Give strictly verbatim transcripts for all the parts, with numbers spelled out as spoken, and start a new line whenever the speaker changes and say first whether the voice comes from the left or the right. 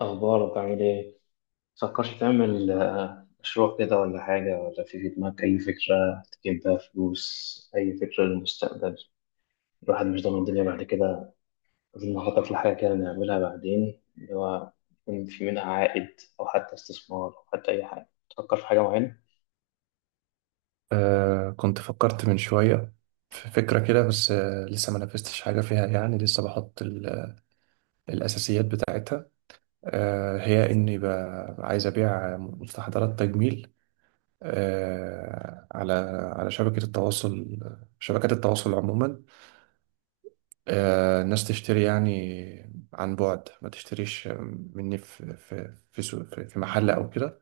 left: أخبارك عامل إيه؟ متفكرش تعمل آه، مشروع كده ولا حاجة، ولا في في دماغك أي فكرة تجيب بيها فلوس، أي فكرة للمستقبل؟ الواحد مش ضامن الدنيا بعد كده، لازم نخطط لحاجة كده نعملها بعدين، اللي هو يكون في منها عائد أو حتى استثمار، أو حتى أي حاجة. تفكر في حاجة معينة؟
right: آه، كنت فكرت من شوية في فكرة كده. بس آه لسه ما نفذتش حاجة فيها، يعني لسه بحط ال- الأساسيات بتاعتها. آه هي إني ب- عايز أبيع مستحضرات تجميل، آه على على شبكة التواصل، شبكات التواصل عموما. آه الناس تشتري يعني عن بعد، ما تشتريش مني في في في, سوق- في في محل أو كده.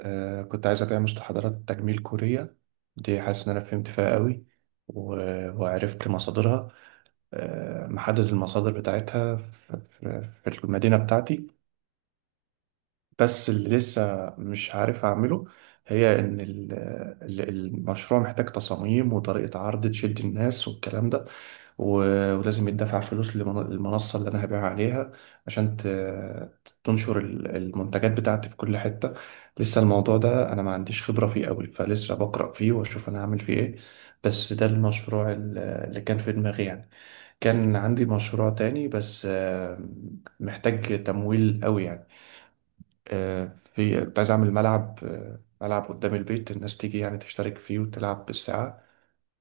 right: آه كنت عايز أبيع مستحضرات تجميل كورية، دي حاسس إن أنا فهمت فيها قوي و- وعرفت مصادرها. آه محدد المصادر بتاعتها في, في في المدينة بتاعتي. بس اللي لسه مش عارف أعمله هي إن ال- ال- المشروع محتاج تصاميم وطريقة عرض تشد الناس والكلام ده. و- ولازم يدفع فلوس لمن- للمنصة اللي أنا هبيع عليها عشان ت- ت- تنشر ال- المنتجات بتاعتي في كل حتة. لسه الموضوع ده أنا ما عنديش خبرة فيه أوي، فلسه بقرأ فيه وأشوف أنا هعمل فيه إيه. بس ده المشروع ال- اللي كان في دماغي يعني. كان عندي مشروع تاني بس، آه، محتاج تمويل أوي يعني. آه، في كنت عايز أعمل ملعب، آه، ملعب قدام البيت الناس تيجي يعني تشترك فيه وتلعب بالساعة.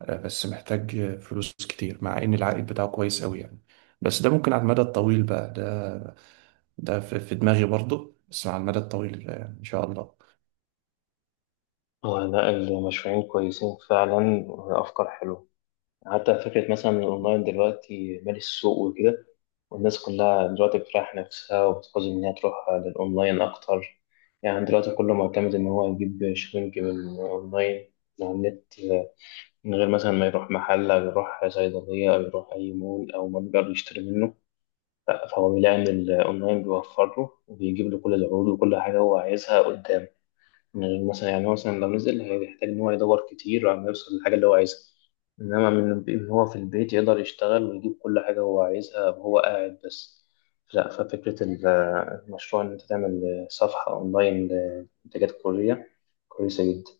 right: آه، بس محتاج فلوس كتير مع ان العائد بتاعه كويس قوي يعني. بس ده ممكن على المدى الطويل بقى ده. ده في في دماغي برضه بس على المدى الطويل يعني ان شاء الله.
left: آه، لا، المشروعين كويسين فعلا وأفكار حلوة. حتى فكرة مثلا الأونلاين دلوقتي مالي السوق وكده، والناس كلها دلوقتي بتريح نفسها وبتقصد إن هي تروح للأونلاين أكتر. يعني دلوقتي كله معتمد إن هو يجيب شوينج من أونلاين، من على النت، من غير مثلا ما يروح محل أو يروح صيدلية أو يروح أي مول أو متجر يشتري منه. لأ، فهو بيلاقي إن الأونلاين بيوفر له وبيجيب له كل العروض وكل حاجة هو عايزها قدامه. من مثلا يعني هو مثلا لو نزل هيحتاج إن هو يدور كتير عشان يوصل للحاجة اللي هو عايزها، إنما من الب- إن هو في البيت يقدر يشتغل ويجيب كل حاجة هو عايزها وهو قاعد بس. لا، ففكرة ال- المشروع إن أنت تعمل صفحة أونلاين لمنتجات كورية كويسة جدا.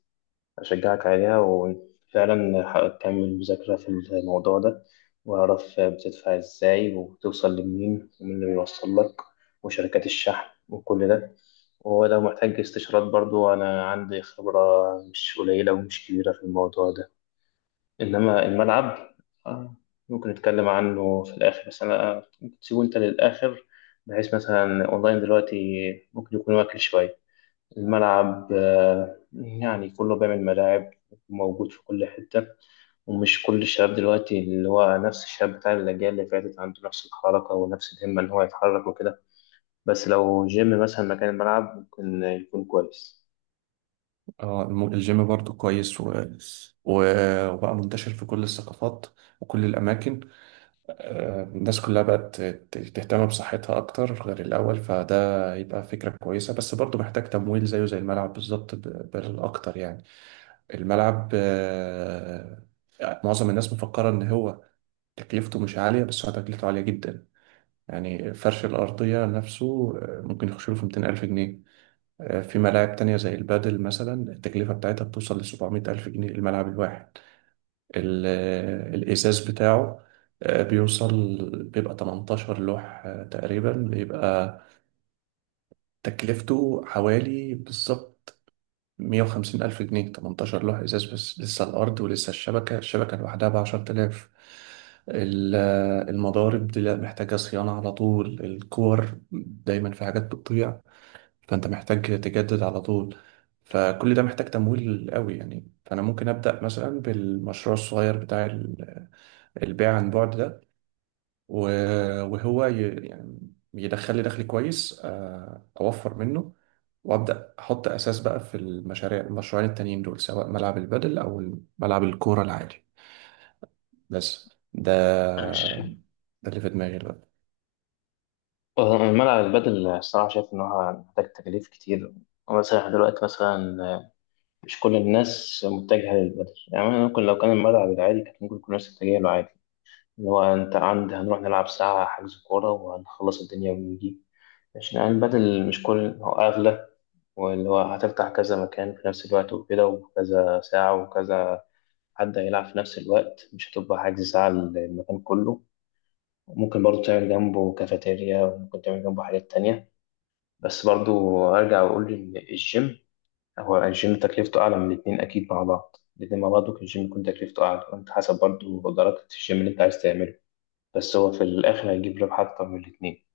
left: أشجعك عليها، وفعلا ح- تكمل مذاكرة في الموضوع ده، وأعرف بتدفع إزاي وتوصل لمين ومين اللي بيوصل لك وشركات الشحن وكل ده. ولو محتاج استشارات برضو أنا عندي خبرة مش قليلة ومش كبيرة في الموضوع ده. إنما الملعب، آه، ممكن نتكلم عنه في الآخر، بس أنا ممكن تسيبه أنت للآخر، بحيث مثلا أونلاين دلوقتي ممكن يكون واكل شوية. الملعب، آه، يعني كله بيعمل ملاعب، موجود في كل حتة. ومش كل الشباب دلوقتي اللي هو نفس الشباب بتاع الأجيال اللي فاتت عنده نفس الحركة ونفس الهمة إن هو يتحرك وكده، بس لو جيم مثلا مكان الملعب ممكن يكون كويس.
right: اه، الم- الجيم برضه كويس و... و... وبقى منتشر في كل الثقافات وكل الاماكن. آه، الناس كلها بقت ت- تهتم بصحتها اكتر غير الاول، فده يبقى فكرة كويسة بس برضه محتاج تمويل زيه زي الملعب بالظبط، ب- بل اكتر يعني. الملعب، آه، معظم الناس مفكرة ان هو تكلفته مش عالية بس هو تكلفته عالية جدا. يعني فرش الأرضية نفسه آه، ممكن يخش له في مئتين ألف جنيه. آه، في ملاعب تانية زي البادل مثلا التكلفة بتاعتها بتوصل ل سبعمائة ألف جنيه الملعب الواحد. ال- آه، الإزاز بتاعه آه، بيوصل، بيبقى تمنتاشر لوح آه، تقريبا، بيبقى تكلفته حوالي بالظبط مية وخمسين ألف جنيه، تمنتاشر لوح إزاز. بس لسه الأرض ولسه الشبكة الشبكة لوحدها بعشرة آلاف. ال- المضارب دي لا محتاجة صيانة على طول، الكور دايما في حاجات بتضيع، فأنت محتاج تجدد على طول. فكل ده محتاج تمويل قوي يعني. فأنا ممكن أبدأ مثلا بالمشروع الصغير بتاع ال- البيع عن بعد ده، و- وهو ي- يعني يدخل لي دخل كويس، آه، اوفر منه. وابدا احط اساس بقى في المشاريع، المشروعين التانيين دول سواء ملعب البادل او ملعب الكوره العادي. بس ده،
left: ماشي.
right: ده اللي في دماغي دلوقتي.
left: آه، الملعب البدل الصراحة شايف إن هو محتاج تكاليف كتير. مثلا إحنا دلوقتي مثلا، آه، مش كل الناس متجهة للبدل. يعني ممكن لو كان الملعب العادي كانت ممكن كل الناس تتجه له عادي. اللي هو انت عند هنروح نلعب ساعة، حجز كورة، وهنخلص الدنيا ونيجي. عشان يعني البدل مش كل هو أغلى، واللي هو هتفتح كذا مكان في نفس الوقت وكده، وكذا ساعة وكذا حد هيلعب في نفس الوقت، مش هتبقى حجز ساعة المكان كله. ممكن برضو تعمل جنبه كافيتيريا، وممكن تعمل جنبه حاجات تانية. بس برضو أرجع وأقول إن الجيم، هو الجيم تكلفته أعلى من الاتنين أكيد. مع بعض الاتنين مع بعض ممكن الجيم يكون تكلفته أعلى، وأنت حسب برضو درجة الجيم اللي أنت عايز تعمله. بس هو في الآخر هيجيب ربح أكتر من الاتنين.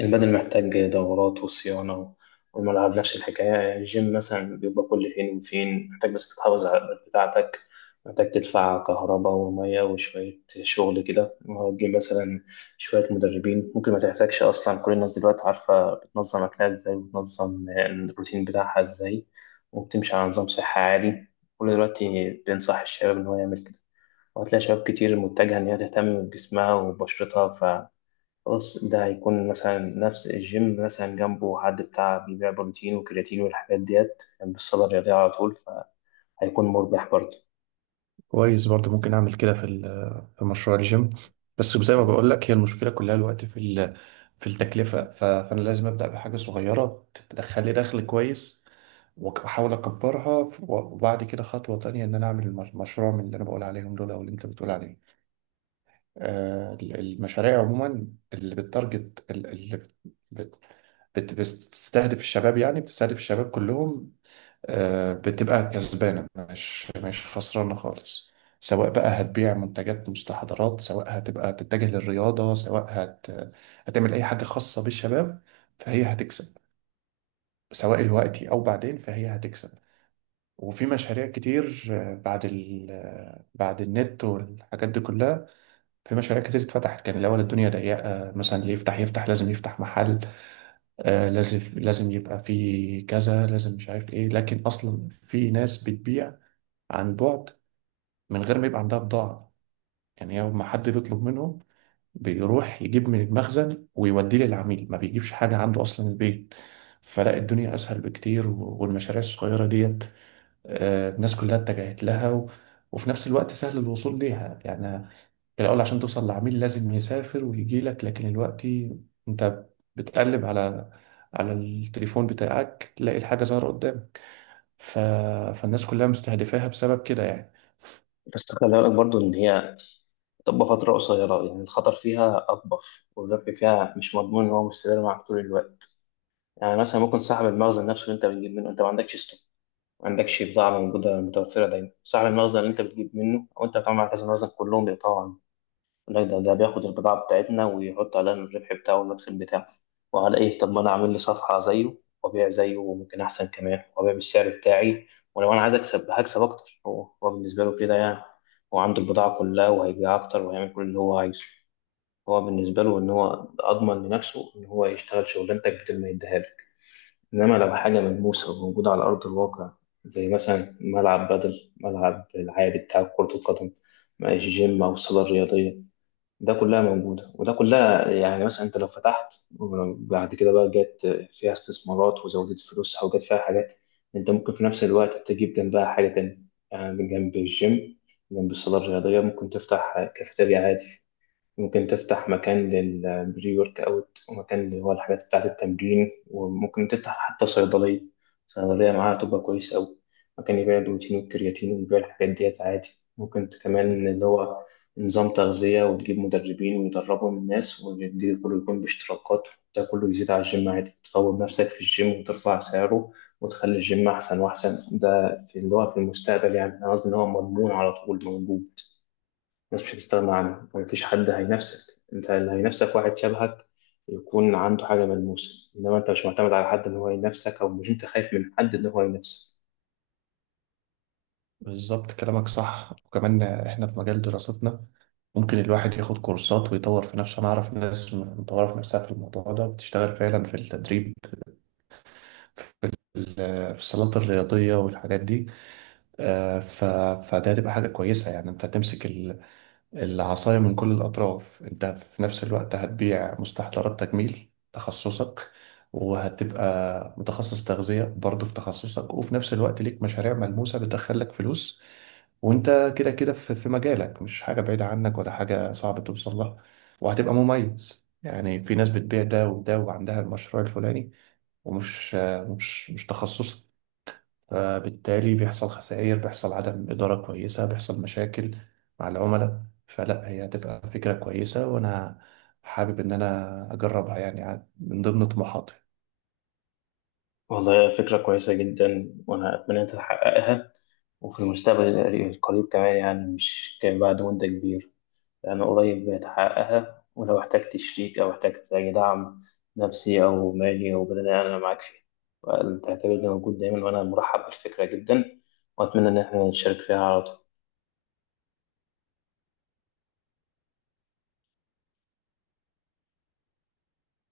left: البدن محتاج دورات وصيانة، والملعب نفس الحكاية. يعني الجيم مثلا بيبقى كل فين وفين محتاج بس تحافظ على الأوقات بتاعتك، محتاج تدفع كهرباء ومية وشوية شغل كده. وهتجيب مثلا شوية مدربين، ممكن ما تحتاجش أصلا. كل الناس دلوقتي عارفة بتنظم أكلها إزاي، وبتنظم الروتين بتاعها إزاي، وبتمشي على نظام صحي عالي. كل دلوقتي بينصح الشباب إن هو يعمل كده، وهتلاقي شباب كتير متجهة إن هي تهتم بجسمها وبشرتها. فخلاص ده هيكون مثلا نفس الجيم مثلا جنبه حد بتاع بيبيع بروتين وكرياتين والحاجات ديت جنب الصالة الرياضية على طول، فهيكون مربح برضه.
right: كويس برضه، ممكن اعمل كده في ال- في مشروع الجيم. بس زي ما بقول لك، هي المشكله كلها الوقت في ال- في التكلفه، ف- فانا لازم ابدا بحاجه صغيره تدخل لي دخل كويس، وأك- واحاول اكبرها، و- وبعد كده خطوه تانية ان انا اعمل الم- مشروع من اللي انا بقول عليهم دول او اللي انت بتقول عليهم. آه، ال- المشاريع عموما، اللي بالتارجت، اللي بت- بت- بتستهدف الشباب، يعني بتستهدف الشباب كلهم، آه، بتبقى كسبانة، مش مش خسرانة خالص. سواء بقى هتبيع منتجات مستحضرات، سواء هتبقى تتجه للرياضة، سواء هت... هتعمل أي حاجة خاصة بالشباب، فهي هتكسب، سواء دلوقتي أو بعدين فهي هتكسب. وفي مشاريع كتير، آه، بعد ال... آه، بعد النت والحاجات دي كلها، في مشاريع كتير اتفتحت. كان الأول الدنيا ضيقة مثلا، اللي يفتح يفتح لازم يفتح محل، آه، لازم لازم يبقى في كذا، لازم مش عارف ايه. لكن اصلا في ناس بتبيع عن بعد من غير ما يبقى عندها بضاعة، يعني يوم ما حد بيطلب منهم بيروح يجيب من المخزن ويوديه للعميل، ما بيجيبش حاجة عنده أصلا البيت. فلا الدنيا أسهل بكتير، و- والمشاريع الصغيرة ديت، آه، الناس كلها اتجهت لها، و- وفي نفس الوقت سهل الوصول ليها يعني. الأول عشان توصل لعميل لازم يسافر ويجي لك، لكن دلوقتي أنت بتقلب على على التليفون بتاعك تلاقي الحاجة ظاهرة قدامك. ف... فالناس كلها مستهدفاها بسبب كده يعني.
left: بس خلي بالك برضه إن هي تبقى فترة قصيرة، يعني الخطر فيها أطبخ، والربح فيها مش مضمون إن هو مستمر معاك طول الوقت. يعني مثلا ممكن صاحب المخزن نفسه اللي أنت بتجيب منه، أنت ما عندكش ستوك، ما عندكش بضاعة موجودة متوفرة دايما، صاحب المخزن اللي أنت بتجيب منه أو أنت بتعمل على كذا مخزن كلهم بيقطعوا عنك. لا، ده, ده بياخد البضاعة بتاعتنا ويحط عليها الربح بتاعه والمكسب بتاعه. وعلى إيه؟ طب ما أنا أعمل لي صفحة زيه وأبيع زيه، وممكن أحسن كمان، وأبيع بالسعر بتاعي. ولو أنا عايز أكسب هكسب أكتر. هو هو بالنسبة له كده يعني، هو عنده البضاعة كلها وهيبيع أكتر وهيعمل كل اللي هو عايزه. هو بالنسبة له إن هو أضمن لنفسه إن هو يشتغل شغلانتك بدل ما يديها لك. إنما لو حاجة ملموسة وموجودة على أرض الواقع، زي مثلا ملعب بدل، ملعب العادي بتاع كرة القدم، جيم أو صالة رياضية، ده كلها موجودة، وده كلها يعني مثلا أنت لو فتحت، وبعد كده بقى جت فيها استثمارات وزودت فلوسها وجت فيها حاجات، أنت ممكن في نفس الوقت تجيب جنبها حاجة تانية. يعني جنب الجيم، جنب الصالة الرياضية ممكن تفتح كافيتيريا عادي، ممكن تفتح مكان للبري ورك اوت ومكان اللي هو الحاجات بتاعة التمرين، وممكن تفتح حتى صيدلية. صيدلية معاها تبقى كويس أوي. مكان يبيع البروتين والكرياتين ويبيع الحاجات ديت عادي. ممكن كمان اللي هو نظام تغذية وتجيب مدربين ويدربوا الناس، وده كله يكون باشتراكات. ده كله يزيد على الجيم عادي، تطور نفسك في الجيم وترفع سعره وتخلي الجيم أحسن وأحسن. ده في اللي هو في المستقبل، يعني أنا قصدي إن هو مضمون على طول موجود. الناس مش هتستغنى عنه، ومفيش حد هينافسك. انت اللي هينافسك واحد شبهك يكون عنده حاجة ملموسة، انما انت مش معتمد على حد ان هو ينافسك، او مش انت خايف من حد ان هو ينافسك.
right: بالظبط كلامك صح، وكمان إحنا في مجال دراستنا ممكن الواحد ياخد كورسات ويطور في نفسه. أنا أعرف ناس مطورة في نفسها في الموضوع ده بتشتغل فعلا في التدريب، في ال- في الصالات الرياضية والحاجات دي. آه، ف... فده هتبقى حاجة كويسة يعني، أنت تمسك العصاية من كل الأطراف. أنت في نفس الوقت هتبيع مستحضرات تجميل تخصصك، وهتبقى متخصص تغذية برضه في تخصصك، وفي نفس الوقت ليك مشاريع ملموسة بتدخلك فلوس. وأنت كده كده في في مجالك، مش حاجة بعيدة عنك ولا حاجة صعب توصل لها، وهتبقى مميز. يعني في ناس بتبيع ده وده وعندها المشروع الفلاني، ومش مش مش تخصصك، فبالتالي بيحصل خسائر، بيحصل عدم إدارة كويسة، بيحصل مشاكل مع العملاء. فلا هي هتبقى فكرة كويسة، وأنا حابب إن أنا أجربها يعني من ضمن طموحاتي.
left: والله فكرة كويسة جدا، وانا اتمنى انت تحققها وفي المستقبل القريب كمان، يعني مش كان بعد مدة كبيرة، انا قريب هتحققها. ولو احتجت شريك او احتجت اي دعم نفسي او مالي او بدني انا معاك فيه. تعتبرني موجود دايما، وانا مرحب بالفكرة جدا، واتمنى ان احنا نشارك فيها على طول.